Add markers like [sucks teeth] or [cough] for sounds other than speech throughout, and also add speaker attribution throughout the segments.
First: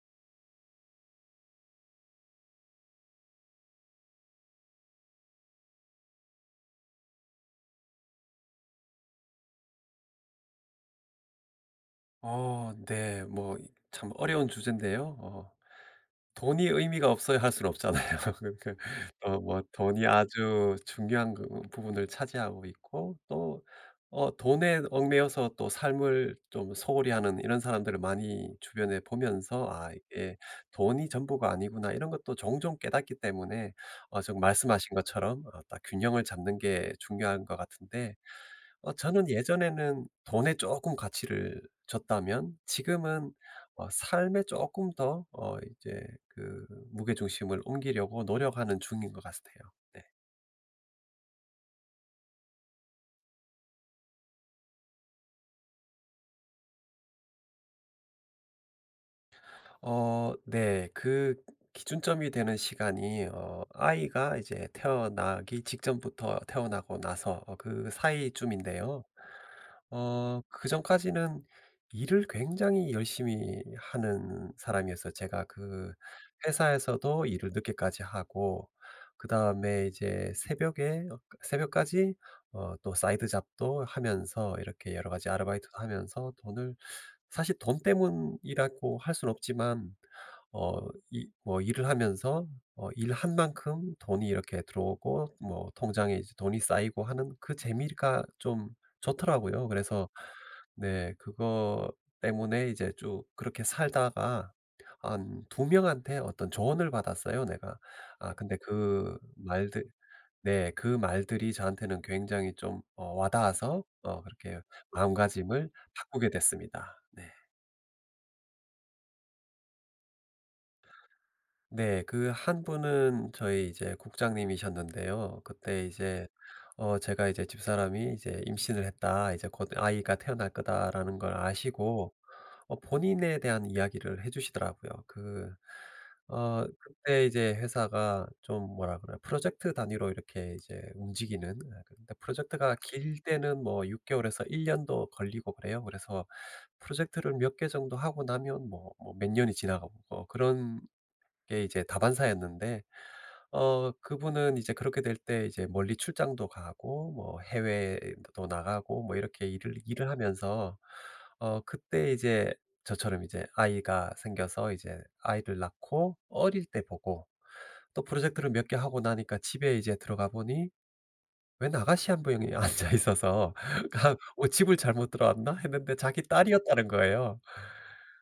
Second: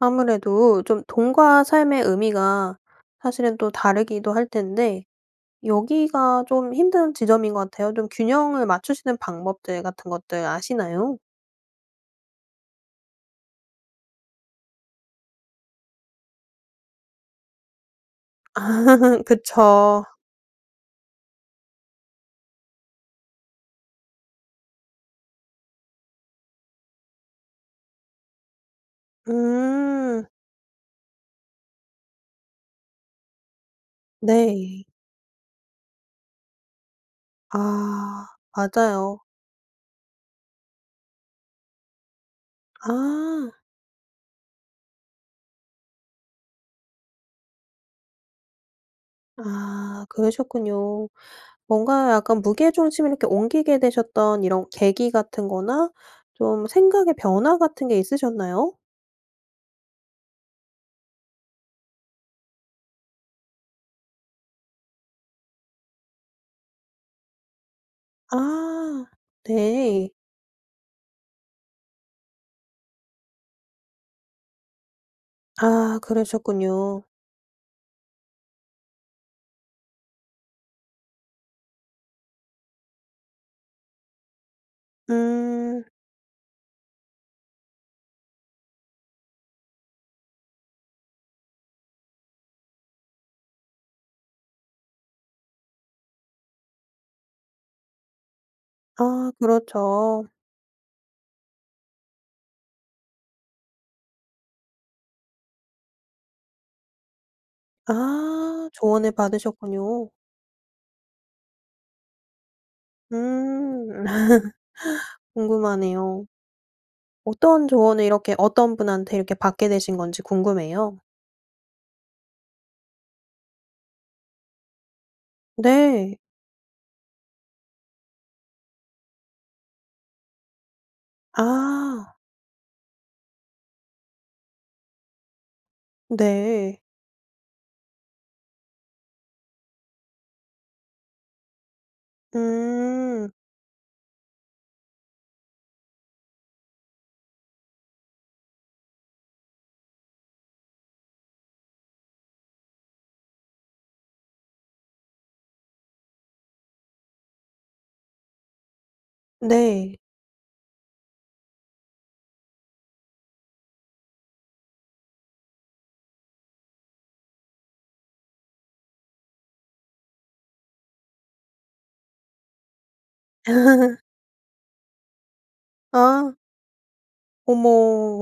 Speaker 1: 아무래도 좀 돈과 삶의 의미가 사실은 또 다르기도 할 텐데 여기가 좀 힘든 지점인 것 같아요. 좀 균형을 맞추시는 방법들 같은 것들 아시나요?
Speaker 2: 어 네. 뭐 이 참 어려운 주제인데요. 어 돈이 의미가 없어야 할 순 없잖아요. [laughs] 그 그
Speaker 1: [laughs]
Speaker 2: 어 뭐
Speaker 1: 그쵸.
Speaker 2: 돈이 아주 중요한 그 부분을 차지하고 있고 또 어 돈에 얽매여서 또 삶을 좀 소홀히 하는 이런 사람들을 많이 주변에 보면서 아
Speaker 1: 음.
Speaker 2: '이게 돈이 전부가 아니구나.' 이런 것도 종종 깨닫기 때문에 어 지금
Speaker 1: 네.
Speaker 2: 말씀하신 것처럼 어 딱 균형을 잡는 게 중요한 것 같은데
Speaker 1: 아
Speaker 2: 어
Speaker 1: 맞아요.
Speaker 2: 저는 예전에는 돈에 쪼끔 가치를 줬다면 지금은
Speaker 1: 아.
Speaker 2: 어 삶에 쪼끔 더 어 이제 그 무게 중심을 옮기려고 노력하는 중인 것 같아요. 네.
Speaker 1: 아 그러셨군요. 뭔가 약간 무게 중심을 이렇게 옮기게 되셨던 이런 계기 같은 거나 좀 생각의 변화 같은 게 있으셨나요?
Speaker 2: 어 네. 그 기준점이 되는 시간이 어 아이가 이제 태어나기 직전부터 태어나고 나서 어 그사이쯤인데요.
Speaker 1: 아. 네.
Speaker 2: 어 그 전까지는 일을 굉장히 열심히 하는 사람이었어요. 제가 그
Speaker 1: 아 그러셨군요.
Speaker 2: 회사에서도 일을 늦게까지 하고 그다음에 이제 새벽에 어 새벽까지 어 또 사이드 잡도 하면서 이렇게 여러 가지 아르바이트도
Speaker 1: 음.
Speaker 2: 하면서 돈을 사실 돈 때문이라고 할 순 없지만 어 이 뭐 일을 하면서 아 일 한 만큼 돈이 이렇게 들어오고 뭐 통장에 이제 돈이 쌓이고 하는 그 재미가 좀
Speaker 1: 아
Speaker 2: 좋더라고요. 그래서
Speaker 1: 그렇죠.
Speaker 2: 네 그거 때문에 이제 쭉 그렇게 살다가 한 2 명한테 어떤 조언을 받았어요, 내가.
Speaker 1: 아.
Speaker 2: 아 근데
Speaker 1: 조언을
Speaker 2: 그 말들
Speaker 1: 받으셨군요.
Speaker 2: 네 그 말들이 저한테는 굉장히 좀 어 와 닿아서
Speaker 1: 음.
Speaker 2: 어 그렇게
Speaker 1: [laughs]
Speaker 2: 마음가짐을
Speaker 1: 궁금하네요.
Speaker 2: 바꾸게 됐습니다. 네.
Speaker 1: 어떤 조언을 이렇게 어떤 분한테 이렇게 받게 되신 건지 궁금해요.
Speaker 2: 네, 그 1 분은 저희 이제 국장님이셨는데요. 그때
Speaker 1: 네.
Speaker 2: 이제 어 제가 이제 "집사람이 이제 임신을 했다. 이제 곧 아이가 태어날 거다."라는 걸 아시고
Speaker 1: 아.
Speaker 2: 어 본인에 대한 이야기를 해주시더라고요. 그 어
Speaker 1: 네.
Speaker 2: 그때 이제 회사가 좀 뭐라 그래 프로젝트 단위로 이렇게 움직이는 예 그러니까 프로젝트가 길
Speaker 1: 음.
Speaker 2: 때는 뭐 6 개월에서 1 년도 걸리고 그래요. 그래서 프로젝트를 몇 개 정도 하고 나면 뭐 뭐 몇 년이 지나가고 어 그런 게 이제 다반사였는데 어 그분은 이제 그렇게 될 때 이제 멀리 출장도 가고 뭐 해외도 나가고 뭐 이렇게 일을
Speaker 1: 네.
Speaker 2: 일을 하면서 어 그때 이제 저처럼 이제 아이가 생겨서 이제 아이를 낳고 어릴 때 보고 또 프로젝트를 몇 개 하고 나니까 집에 이제 들어가 보니 웬 아가씨 1 분이 앉아 있어서
Speaker 1: [laughs]
Speaker 2: 그냥 '어 집을 잘못 들어왔나?' 했는데 자기
Speaker 1: 아.
Speaker 2: 딸이었다는 거예요.
Speaker 1: 어머.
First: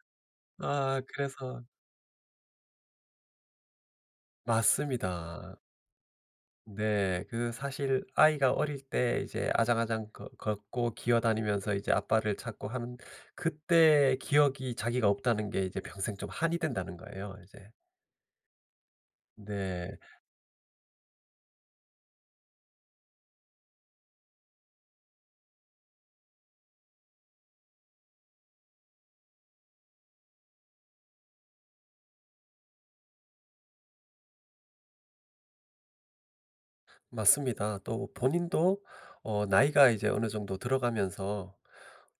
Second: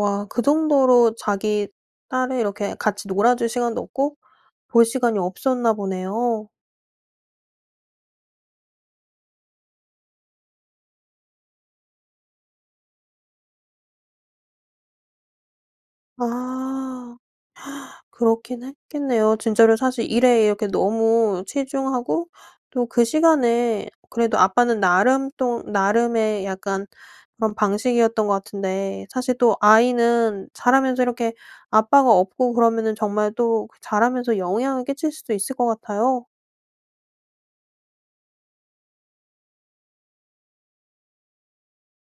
Speaker 1: 와 그
Speaker 2: 아
Speaker 1: 정도로
Speaker 2: 그래서
Speaker 1: 자기 딸을 이렇게 같이 놀아줄 시간도 없고 볼 시간이
Speaker 2: 맞습니다.
Speaker 1: 없었나 보네요.
Speaker 2: 네. 그 사실 아이가 어릴 때 이제 아장아장 거 걷고 기어다니면서 이제 아빠를 찾고 하는 그때 기억이 자기가 없다는 게 이제 평생 좀 한이 된다는
Speaker 1: 아.
Speaker 2: 거예요, 이제.
Speaker 1: [gasps] 그렇긴 했겠네요. 진짜로
Speaker 2: 네.
Speaker 1: 사실 일에 이렇게 너무 치중하고 또 그 시간에 그래도 아빠는 나름 또 나름의 약간 그런 방식이었던 것 같은데 사실 또 아이는 자라면서 이렇게 아빠가 없고 그러면은 정말 또 그 자라면서 영향을 끼칠 수도 있을 것 같아요.
Speaker 2: 맞습니다. 또 본인도 어 나이가 이제 어느 정도 들어가면서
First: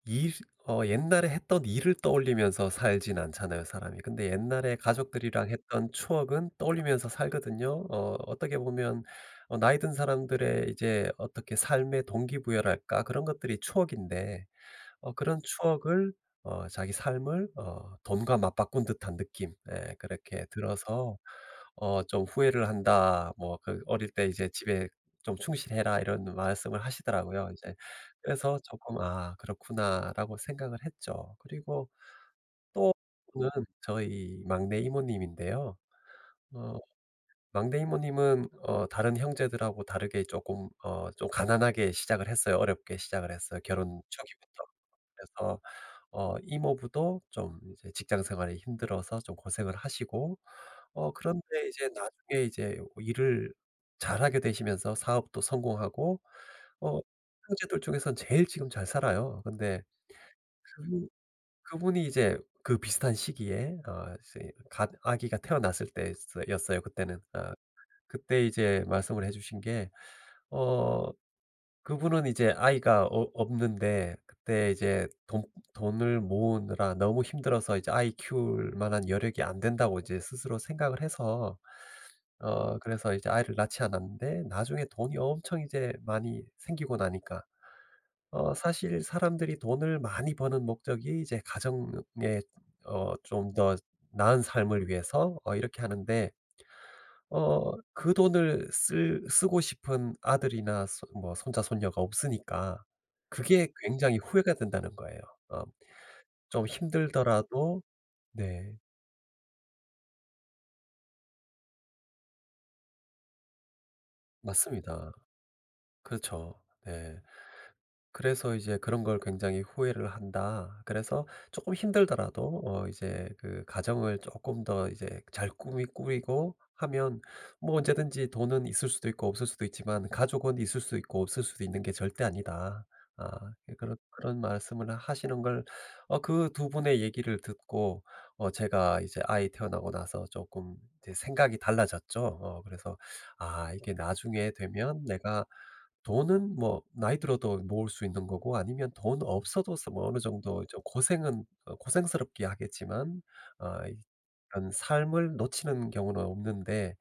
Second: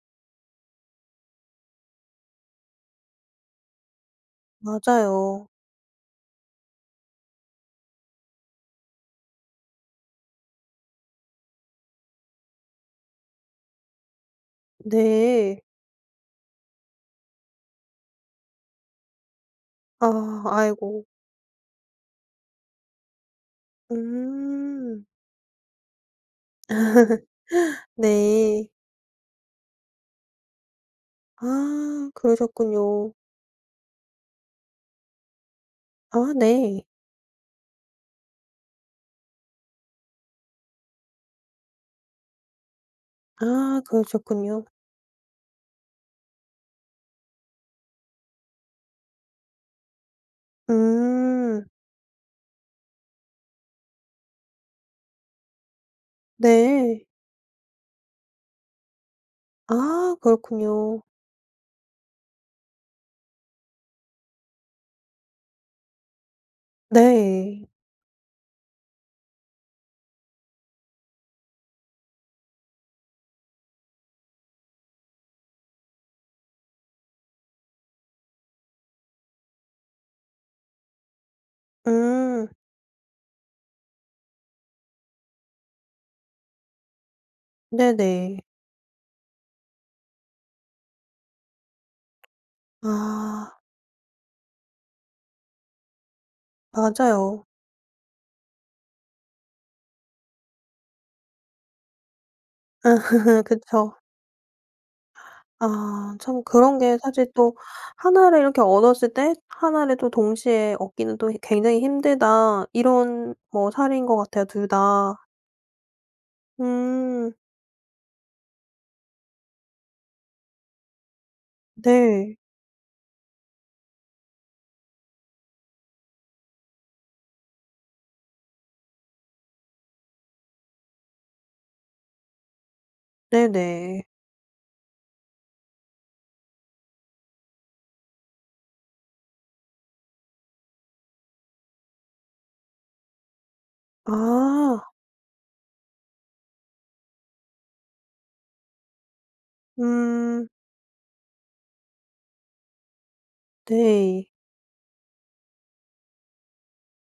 Speaker 2: 일 어 옛날에 했던 일을 떠올리면서 살진 않잖아요, 사람이. 근데 옛날에 가족들이랑
Speaker 1: 맞아요.
Speaker 2: 했던 추억은 떠올리면서 살거든요. 어 어떻게 보면 어 나이 든 사람들의 이제 어떻게 삶의 동기부여랄까 그런 것들이 추억인데 어 그런
Speaker 1: 네.
Speaker 2: 추억을 어 자기 삶을 어 돈과 맞바꾼 듯한 느낌 예
Speaker 1: 아
Speaker 2: 그렇게
Speaker 1: 아이고.
Speaker 2: 들어서 어 좀 "후회를 한다. 뭐 그 어릴 때 이제 집에
Speaker 1: 음.
Speaker 2: 좀 충실해라." 이런 말씀을 하시더라고요. 이제
Speaker 1: [laughs]
Speaker 2: 그래서
Speaker 1: 네.
Speaker 2: 쪼끔 '아 그렇구나.'라고 생각을 했죠. 그리고
Speaker 1: 아 그러셨군요.
Speaker 2: 또 [unintelligible] 는 저희 막내 이모님인데요.
Speaker 1: 아
Speaker 2: 어
Speaker 1: 네.
Speaker 2: 막내 이모님은 어 다른 형제들하고 다르게 쪼끔 어 좀 가난하게 시작을 했어요. 어렵게 시작을 했어요
Speaker 1: 아
Speaker 2: 결혼 초기부터.
Speaker 1: 그러셨군요.
Speaker 2: 그래서 어 이모부도 좀 이제 직장 생활이 힘들어서 좀 고생을 하시고 어
Speaker 1: 음.
Speaker 2: 그런데 이제 나중에 이제 일을 잘 하게 되시면서 사업도 성공하고 어
Speaker 1: 네.
Speaker 2: 형제들 중에서 제일 지금 잘 살아요. 근데
Speaker 1: 아 그렇군요.
Speaker 2: 그 그분이 이제 그 비슷한 시기에 어 이제 갓 아기가 태어났을 때 스 였어요 그때는. 어
Speaker 1: 네.
Speaker 2: 그때 이제 말씀을 해 주신 게 어 그분은 이제 아이가 없 없는데 그때 이제 돈 돈을 모으느라 너무 힘들어서 이제 아이 키울 만한 여력이 안 된다고 이제 스스로 생각을 해서
Speaker 1: 음.
Speaker 2: 어 그래서 이제 아이를 낳지 않았는데 나중에 돈이 엄청 이제 많이 생기고 나니까
Speaker 1: 네네.
Speaker 2: 어 사실 사람들이 돈을 많이 버는 목적이 이제 가정에 어 좀
Speaker 1: 아.
Speaker 2: 더 나은 삶을 위해서 어 이렇게 하는데
Speaker 1: 맞아요.
Speaker 2: 어 그 돈을 쓸 쓰고 싶은 아들이나 손 뭐 손자 손녀가 없으니까
Speaker 1: 아
Speaker 2: 그게
Speaker 1: 그쵸.
Speaker 2: 굉장히 후회가 된다는 거에요. 어
Speaker 1: 아 참
Speaker 2: 좀
Speaker 1: 그런 게 사실 또
Speaker 2: 힘들더라도
Speaker 1: '1 를 이렇게
Speaker 2: 네.
Speaker 1: 얻었을 때 1 를 또 동시에 얻기는 또 이 굉장히 힘들다.' 이런 뭐 사례인 것 같아요 2
Speaker 2: 맞습니다.
Speaker 1: 다.
Speaker 2: 그렇죠. 네.
Speaker 1: 음.
Speaker 2: 그래서 이제 "그런 걸 굉장히 후회를 한다. 그래서 쪼끔
Speaker 1: 네.
Speaker 2: 힘들더라도 어 이제 그 가정을 쪼끔 더 이제 잘 꾸미 꾸리고 하면 뭐 언제든지 돈은 있을 수도 있고 없을 수도 있지만 가족은 있을 수 있고 없을 수도 있는 게 절대 아니다." 어 그런
Speaker 1: 네네.
Speaker 2: 그런 말씀을 하시는 걸 어 그 2 분의 얘기를 듣고 어 제가 이제 아이 태어나고 나서 쪼끔 이제 생각이 달라졌죠. 어 그래서 '아 이게 나중에
Speaker 1: 아.
Speaker 2: 되면 내가 돈은 뭐 나이 들어도 모을 수 있는 거고 아니면 돈 없어도 서 뭐 어느
Speaker 1: 음.
Speaker 2: 정도 좀 고생은 어 고생스럽기야 하겠지만 어
Speaker 1: 네.
Speaker 2: 그런 삶을 놓치는 경우는 없는데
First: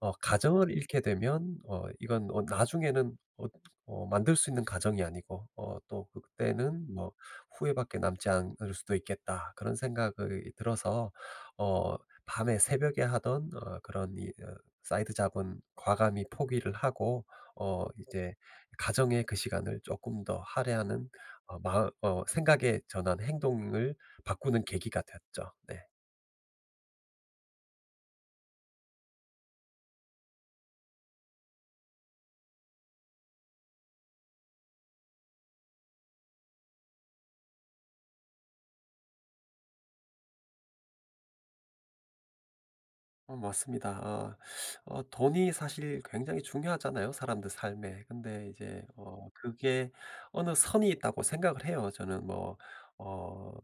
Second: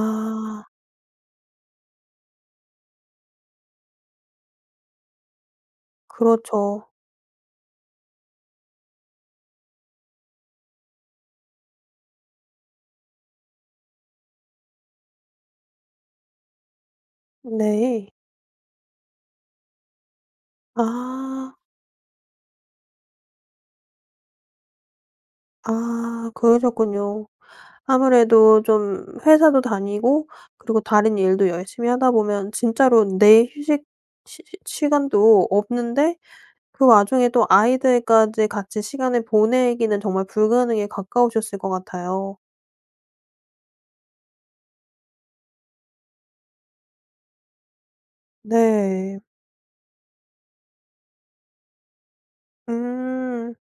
Speaker 2: 어 가정을 잃게 되면 어 이건 어 나중에는 어 어 만들 수 있는 가정이 아니고 어 또 그때는
Speaker 1: 그렇죠.
Speaker 2: 뭐 후회밖에 남지 않을 수도 있겠다.' 그런 생각이 들어서 어 밤에 새벽에 하던 어 그런 이 으 사이드 잡은 과감히 포기를 하고 어
Speaker 1: 네.
Speaker 2: 이제 가정의 그 시간을 쪼끔 더 할애하는
Speaker 1: 아.
Speaker 2: 어 마음 어 생각의 전환 행동을 바꾸는 계기가 됐죠. 네.
Speaker 1: 아 그러셨군요. 아무래도 좀 회사도 다니고 그리고 다른 일도 열심히 하다 보면 진짜로 내 휴식 시 시 시간도 없는데 그 와중에 또 아이들까지 같이 시간을 보내기는 정말 불가능에 가까우셨을 것 같아요.
Speaker 2: 어 맞습니다. 어 [sucks teeth] 어 돈이 사실 굉장히 중요하잖아요, 사람들 삶에. 근데 이제
Speaker 1: 네.
Speaker 2: 어 그게 어느 선이 있다고 생각을 해요, 저는. 뭐 어
Speaker 1: 음.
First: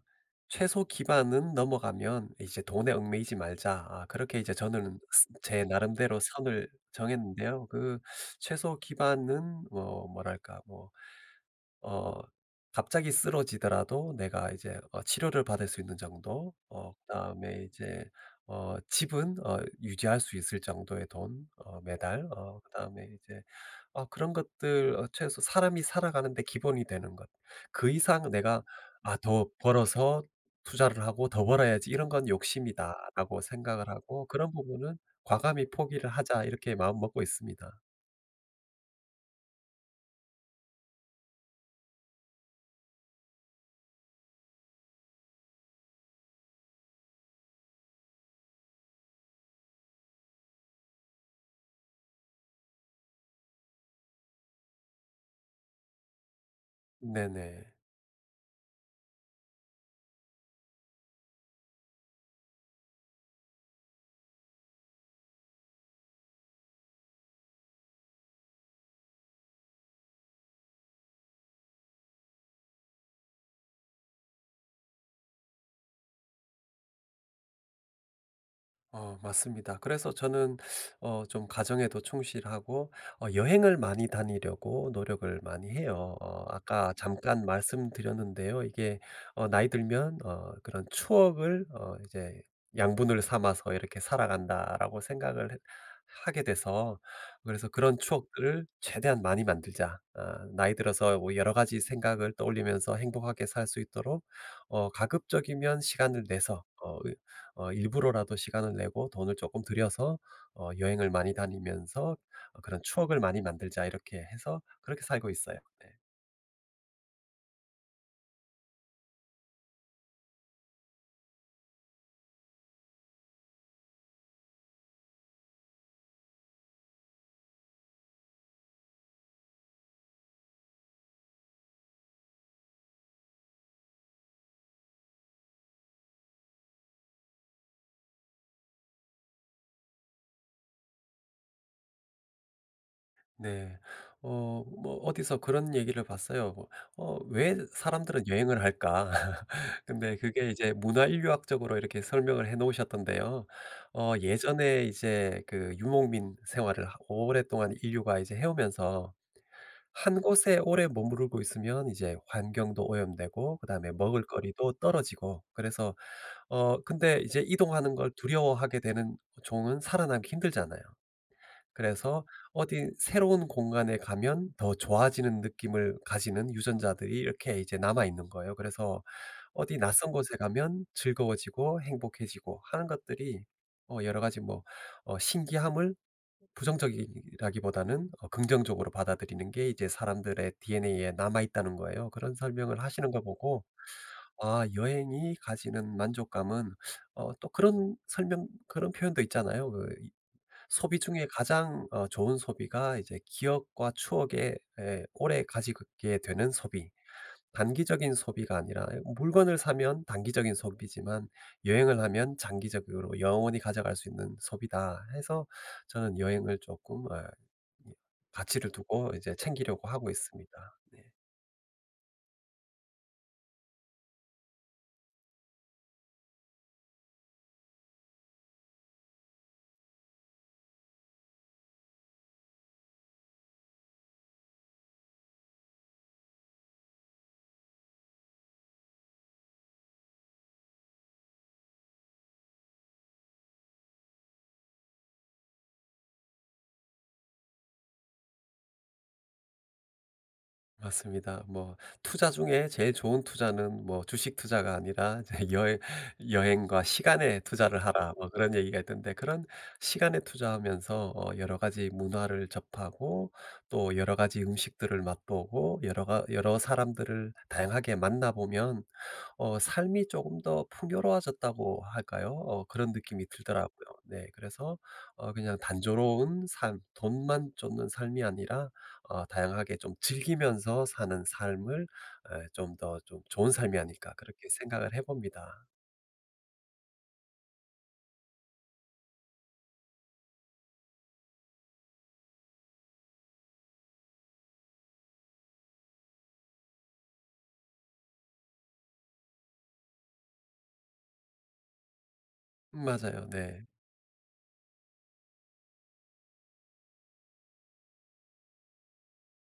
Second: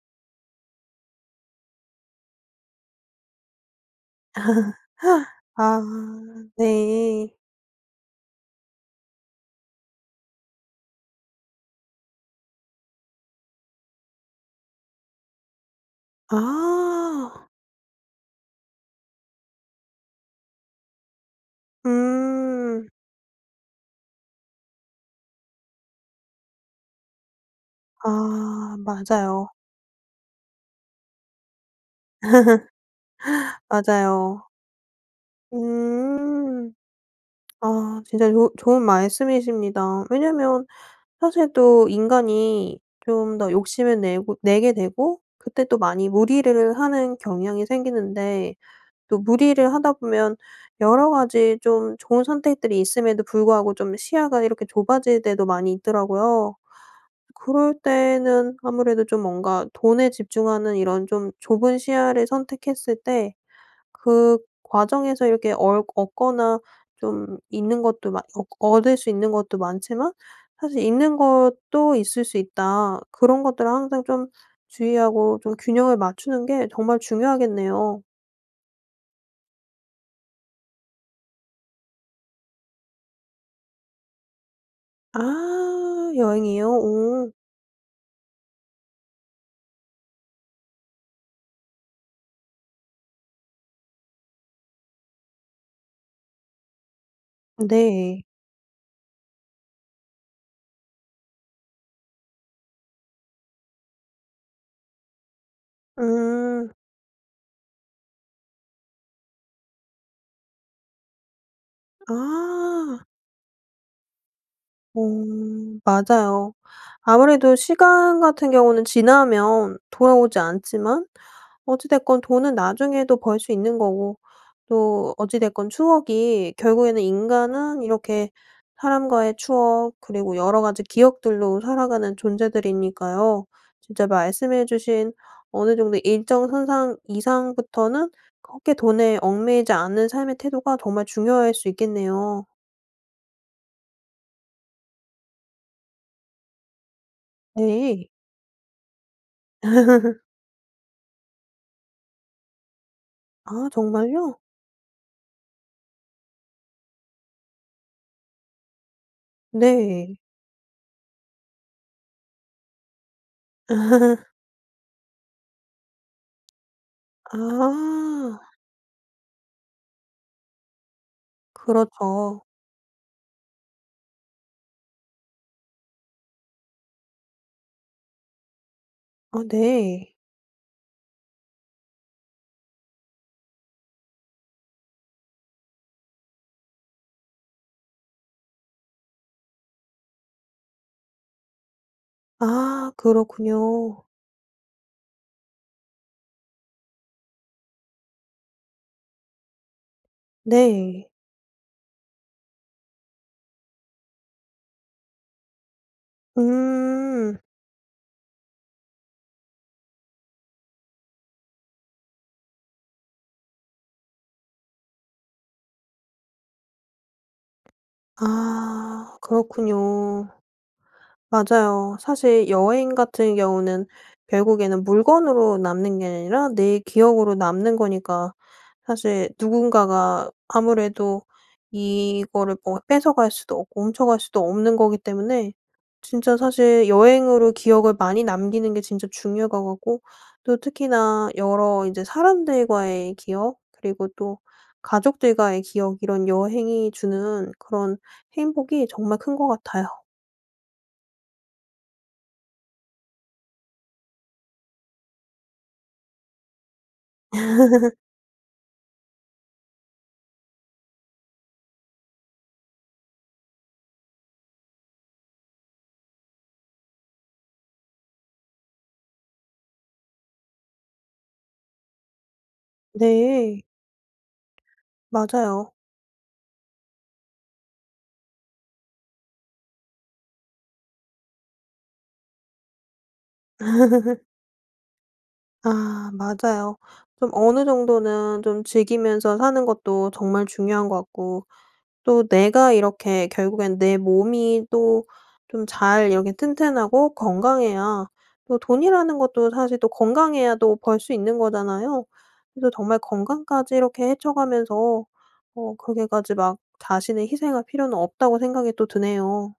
Speaker 2: '최소 기반은 넘어가면 이제 돈에 얽매이지 말자.' 아 그렇게 이제
Speaker 1: [laughs]
Speaker 2: 저는 스 제
Speaker 1: 아,
Speaker 2: 나름대로 선을
Speaker 1: 네.
Speaker 2: 정했는데요. 그 최소 기반은 뭐 뭐랄까 뭐 어 갑자기 쓰러지더라도 내가 이제 어 치료를 받을 수 있는 정도 어
Speaker 1: 아.
Speaker 2: 그다음에 이제 어 집은 어 유지할 수 있을 정도의 돈 어 매달 어
Speaker 1: 음.
Speaker 2: 그다음에 인제 그런 것들 '최소 사람이 살아가는 데 기본이 되는 것 그 이상 내가
Speaker 1: 아
Speaker 2: 아 더
Speaker 1: 맞아요.
Speaker 2: 벌어서 투자를 하고 더 벌어야지 이런 건 욕심이다.'라고
Speaker 1: [laughs]
Speaker 2: 생각을 하고
Speaker 1: 맞아요.
Speaker 2: '그런 부분은 과감히 포기를 하자.'
Speaker 1: 음.
Speaker 2: 이렇게 마음먹고 있습니다.
Speaker 1: 아 진짜 좋 좋은 말씀이십니다. 왜냐하면 사실 또 인간이 좀 더 욕심을 내고 내게 되고 그때 또 많이 무리를 하는 경향이 생기는데 또 무리를 하다 보면 여러 가지 좀 좋은 선택들이 있음에도 불구하고 좀 시야가 이렇게 좁아질 때도 많이 있더라고요.
Speaker 2: 네네.
Speaker 1: 그럴 때에는 아무래도 좀 뭔가 돈에 집중하는 이런 좀 좁은 시야를 선택했을 때 그 과정에서 이렇게 얼 얻거나 좀 잃는 것도 많 얻 얻을 수 있는 것도 많지만 사실 잃는 것도 있을 수 있다. 그런 것들을 항상 좀 주의하고 좀 균형을 맞추는 게 정말 중요하겠네요.
Speaker 2: 어 맞습니다. 그래서 저는 어 좀 가정에도 충실하고 어 여행을 많이 다니려고 노력을 많이
Speaker 1: 아
Speaker 2: 해요. 어
Speaker 1: 여행이요?
Speaker 2: 아까
Speaker 1: 오.
Speaker 2: 잠깐 말씀 드렸는데요. 이게 어 '나이 들면 어 그런 추억을 어 이제 양분을 삼아서 이렇게 살아간다.'라고 생각을 해 하게 돼서 그래서 '그런
Speaker 1: 네.
Speaker 2: 추억들을 최대한 많이 만들자. 어 나이 들어서 뭐 여러 가지 생각을 떠올리면서 행복하게 살 수 있도록 어 가급적이면 시간을 내서
Speaker 1: 음.
Speaker 2: 어 이 어 일부러라도 시간을 내고 돈을 조금 들여서 어 여행을 많이 다니면서 그런
Speaker 1: 아.
Speaker 2: 추억을 많이 만들자.' 이렇게 해서
Speaker 1: 어
Speaker 2: 그렇게 살고 있어요 예.
Speaker 1: 맞아요. 아무래도 시간 같은 경우는 지나면 돌아오지 않지만 어찌 됐건 돈은 나중에도 벌 수 있는 거고 또 어찌 됐건 추억이 결국에는 인간은 이렇게 사람과의 추억 그리고 여러 가지 기억들로 살아가는 존재들이니까요. 진짜 말씀해 주신 어느 정도 일정 선상 이상부터는 그렇게 돈에 얽매이지 않은 삶의 태도가 정말 중요할 수 있겠네요.
Speaker 2: 네. 어 뭐 어디서 그런 얘기를 봤어요. 뭐 어 "왜
Speaker 1: 네.
Speaker 2: 사람들은 여행을 할까." [laughs] 근데
Speaker 1: [laughs]
Speaker 2: 그게 이제 문화 인류학적으로 이렇게 설명을 해 놓으셨던데요.
Speaker 1: 아
Speaker 2: 어
Speaker 1: 정말요?
Speaker 2: 예전에 이제 그 유목민 생활을 하 오랫동안 인류가 이제 해오면서
Speaker 1: 네.
Speaker 2: 1 곳에 오래 머무르고 있으면 이제 환경도 오염되고 그다음에
Speaker 1: [laughs]
Speaker 2: 먹을거리도 떨어지고 그래서 어 근데 이제 이동하는 걸
Speaker 1: 아.
Speaker 2: 두려워하게 되는 종은 살아남기 힘들잖아요. 그래서
Speaker 1: 그렇죠.
Speaker 2: 어디 새로운 공간에 가면 더 좋아지는 느낌을 가지는 유전자들이 이렇게 이제 남아있는 거예요. 그래서
Speaker 1: 아
Speaker 2: 어디 낯선
Speaker 1: 네.
Speaker 2: 곳에 가면 즐거워지고 행복해지고 하는 것들이 어 여러 가지 뭐 어 신기함을 부정적이라기보다는 어 긍정적으로 받아들이는 게 이제 사람들의 DNA에 남아있다는 거예요. 그런 설명을
Speaker 1: 아
Speaker 2: 하시는 걸 보고
Speaker 1: 그렇군요.
Speaker 2: 아 여행이 가지는 만족감은 어 또 그런 설명 그런 표현도 있잖아요. 그 이 소비
Speaker 1: 네.
Speaker 2: 중에 가장 어 좋은 소비가 이제 기억과 추억에 에 오래 가지게 되는 소비.
Speaker 1: 음.
Speaker 2: 단기적인 소비가 아니라 "물건을 사면 단기적인 소비지만 여행을 하면 장기적으로 영원히 가져갈 수 있는 소비다." 해서 저는 여행을 쪼끔 에 이 가치를 두고
Speaker 1: 아
Speaker 2: 이제 챙기려고 하고
Speaker 1: 그렇군요.
Speaker 2: 있습니다. 네.
Speaker 1: 맞아요. 사실 여행 같은 경우는 결국에는 물건으로 남는 게 아니라 내 기억으로 남는 거니까 사실 누군가가 아무래도 이거를 뭐 뺏어갈 수도 없고 훔쳐 갈 수도 없는 거기 때문에 진짜 사실 여행으로 기억을 많이 남기는 게 진짜 중요할 것 같고 또 특히나 여러 이제 사람들과의 기억 그리고 또 가족들과의 기억 이런 여행이 주는 그런 행복이 정말 큰 것 같아요.
Speaker 2: 맞습니다. 뭐 투자 중에 제일 좋은 투자는 뭐 주식 투자가 아니라 이제 여해 "여행과 시간에 투자를
Speaker 1: [laughs]
Speaker 2: 하라." 뭐 그런 얘기가 있던데 그런 시간에 투자하면서 어 여러 가지 문화를 접하고 또 여러 가지 음식들을 맛보고 여러 가 여러 사람들을 다양하게 만나보면 어 삶이 쪼금 더 풍요로워졌다고 할까요? 어 그런 느낌이
Speaker 1: 네.
Speaker 2: 들더라고요. 네 그래서 어 그냥
Speaker 1: 맞아요.
Speaker 2: '단조로운 삶, 돈만 쫓는 삶이 아니라 어 다양하게 좀 즐기면서 사는 삶을 예 좀 더 좀 좋은 삶이 아닐까.'
Speaker 1: [laughs]
Speaker 2: 그렇게 생각을 해 봅니다.
Speaker 1: 아 맞아요. 좀 어느 정도는 좀 즐기면서 사는 것도 정말 중요한 것 같고 또 내가 이렇게 결국엔 내 몸이 또 좀 잘 이렇게 튼튼하고 건강해야 또 돈이라는 것도 사실 또 건강해야 또 벌 수 있는 거잖아요. 그래서
Speaker 2: 음
Speaker 1: 정말
Speaker 2: 맞아요. 네.
Speaker 1: 건강까지 이렇게 해쳐가면서 어 그렇게까지 막 자신의 희생할 필요는 없다고 생각이 또 드네요.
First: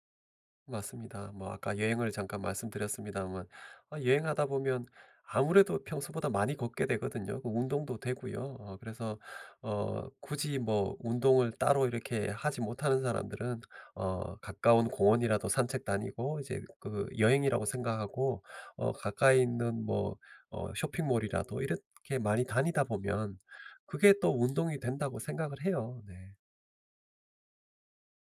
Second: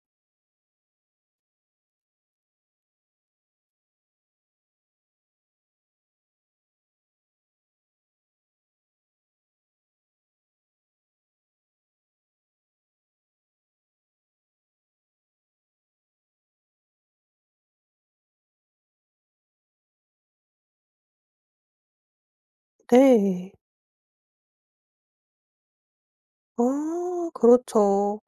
Speaker 2: 맞습니다. 뭐 아까 여행을 잠깐 말씀드렸습니다만 어 여행하다 보면 아무래도 평소보다 많이 걷게 되거든요. 뭐 운동도 되고요. 어 그래서 어 굳이 뭐 운동을 따로 이렇게 하지 못하는 사람들은 어 가까운 공원이라도 산책 다니고 이제 그 여행이라고 생각하고 어 가까이 있는 뭐 어 쇼핑몰이라도 이렇게 많이 다니다 보면
Speaker 1: 네.
Speaker 2: 그게 또 운동이 된다고 생각을 해요. 네.
Speaker 1: 아 그렇죠.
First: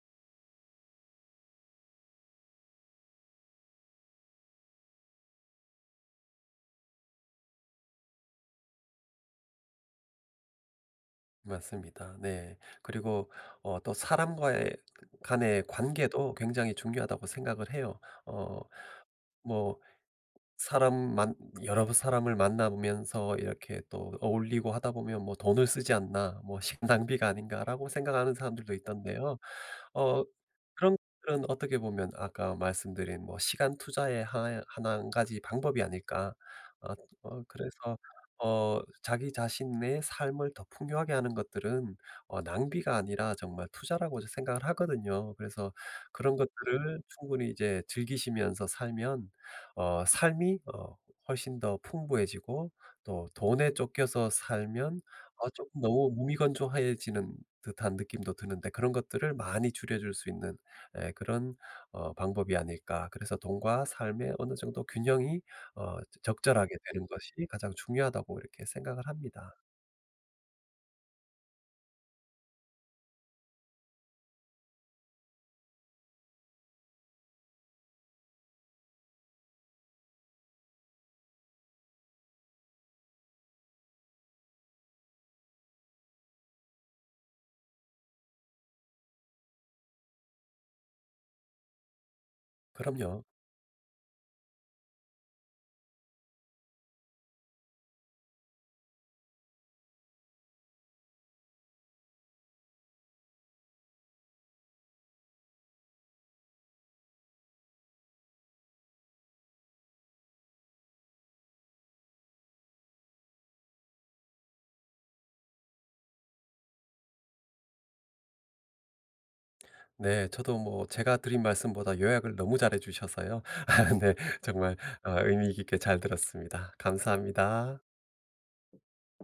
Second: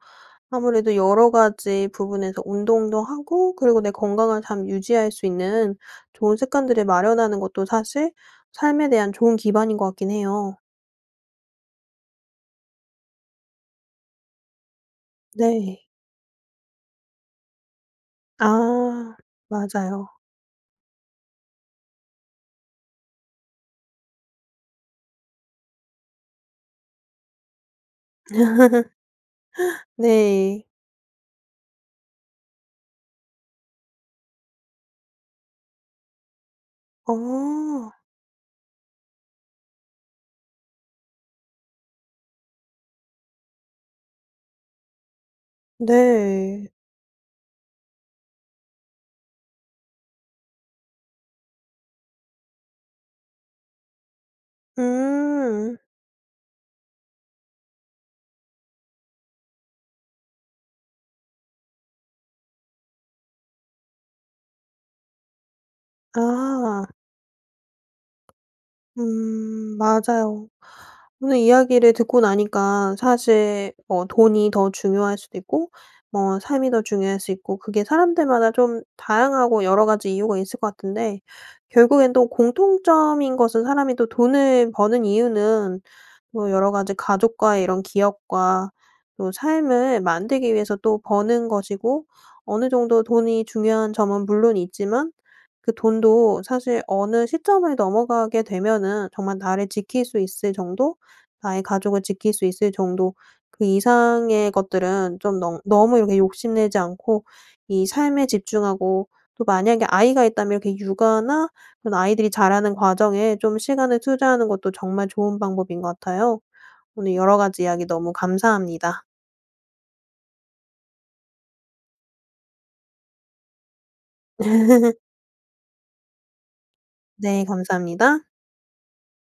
Speaker 1: 아무래도 여러 가지 부분에서 운동도 하고 그리고 내 건강을 잘 유지할 수 있는 좋은 습관들을 마련하는 것도 사실 삶에 대한 좋은 기반인 것 같긴 해요.
Speaker 2: 맞습니다. 네. 그리고 어 또 사람과의 간의
Speaker 1: 네.
Speaker 2: 관계도 굉장히 중요하다고 생각을 해요. 어
Speaker 1: 아
Speaker 2: 뭐
Speaker 1: 맞아요.
Speaker 2: 사람 만 여러 사람을 만나 보면서 이렇게 또 어울리고 하다 보면 뭐 '돈을 쓰지 않나. 뭐 시간 낭비가 아닌가.'라고 생각하는 사람들도 있던데요.
Speaker 1: [laughs]
Speaker 2: 어
Speaker 1: 네.
Speaker 2: 그런 것들은 어떻게 보면 아까 말씀드린 뭐 시간 투자의 하나 1 가지 방법이 아닐까. 어 어
Speaker 1: 어.
Speaker 2: 그래서 어 자기 자신의 삶을 더 풍요하게 하는 것들은 어 낭비가 아니라 정말 투자라고 생각을 하거든요. 그래서 그런
Speaker 1: 네.
Speaker 2: 것들을 충분히 이제 즐기시면서 살면 어 삶이 어 훨씬 더 풍부해지고 또 돈에 쫓겨서 살면 어
Speaker 1: 음.
Speaker 2: 쪼끔 너무 무미건조해지는 듯한 느낌도 드는데 그런 것들을 많이 줄여줄 수 있는 예 그런 어 방법이 아닐까. 그래서 돈과 삶의 어느 정도 균형이 어 적절하게
Speaker 1: 아.
Speaker 2: 되는 것이 가장 중요하다고 이렇게 생각을 합니다.
Speaker 1: 음 맞아요. 오늘 이야기를 듣고 나니까 사실 뭐 돈이 더 중요할 수도 있고 뭐 삶이 더 중요할 수 있고 그게 사람들마다 좀 다양하고 여러 가지 이유가 있을 것 같은데 결국엔 또 공통점인 것은 사람이 또 돈을 버는 이유는 뭐 여러 가지 가족과의 이런 기억과 또 삶을 만들기 위해서 또 버는 것이고 어느 정도
Speaker 2: 그럼요.
Speaker 1: 돈이 중요한 점은 물론 있지만 그 돈도 사실 어느 시점을 넘어가게 되면은 정말 나를 지킬 수 있을 정도 나의 가족을 지킬 수 있을 정도 그 이상의 것들은 좀 너 너무 이렇게 욕심내지 않고 이 삶에 집중하고 또 만약에 아이가 있다면 이렇게 육아나 그런 아이들이 자라는 과정에 좀 시간을 투자하는 것도 정말 좋은 방법인 것 같아요. 오늘 여러 가지 이야기 너무 감사합니다.
Speaker 2: 네. 저도 뭐 제가 드린 말씀보다 요약을 너무 잘 해 주셔서요. 아 네. 정말
Speaker 1: [laughs]
Speaker 2: 어 의미 깊게 잘 들었습니다.
Speaker 1: 네
Speaker 2: 감사합니다.
Speaker 1: 감사합니다.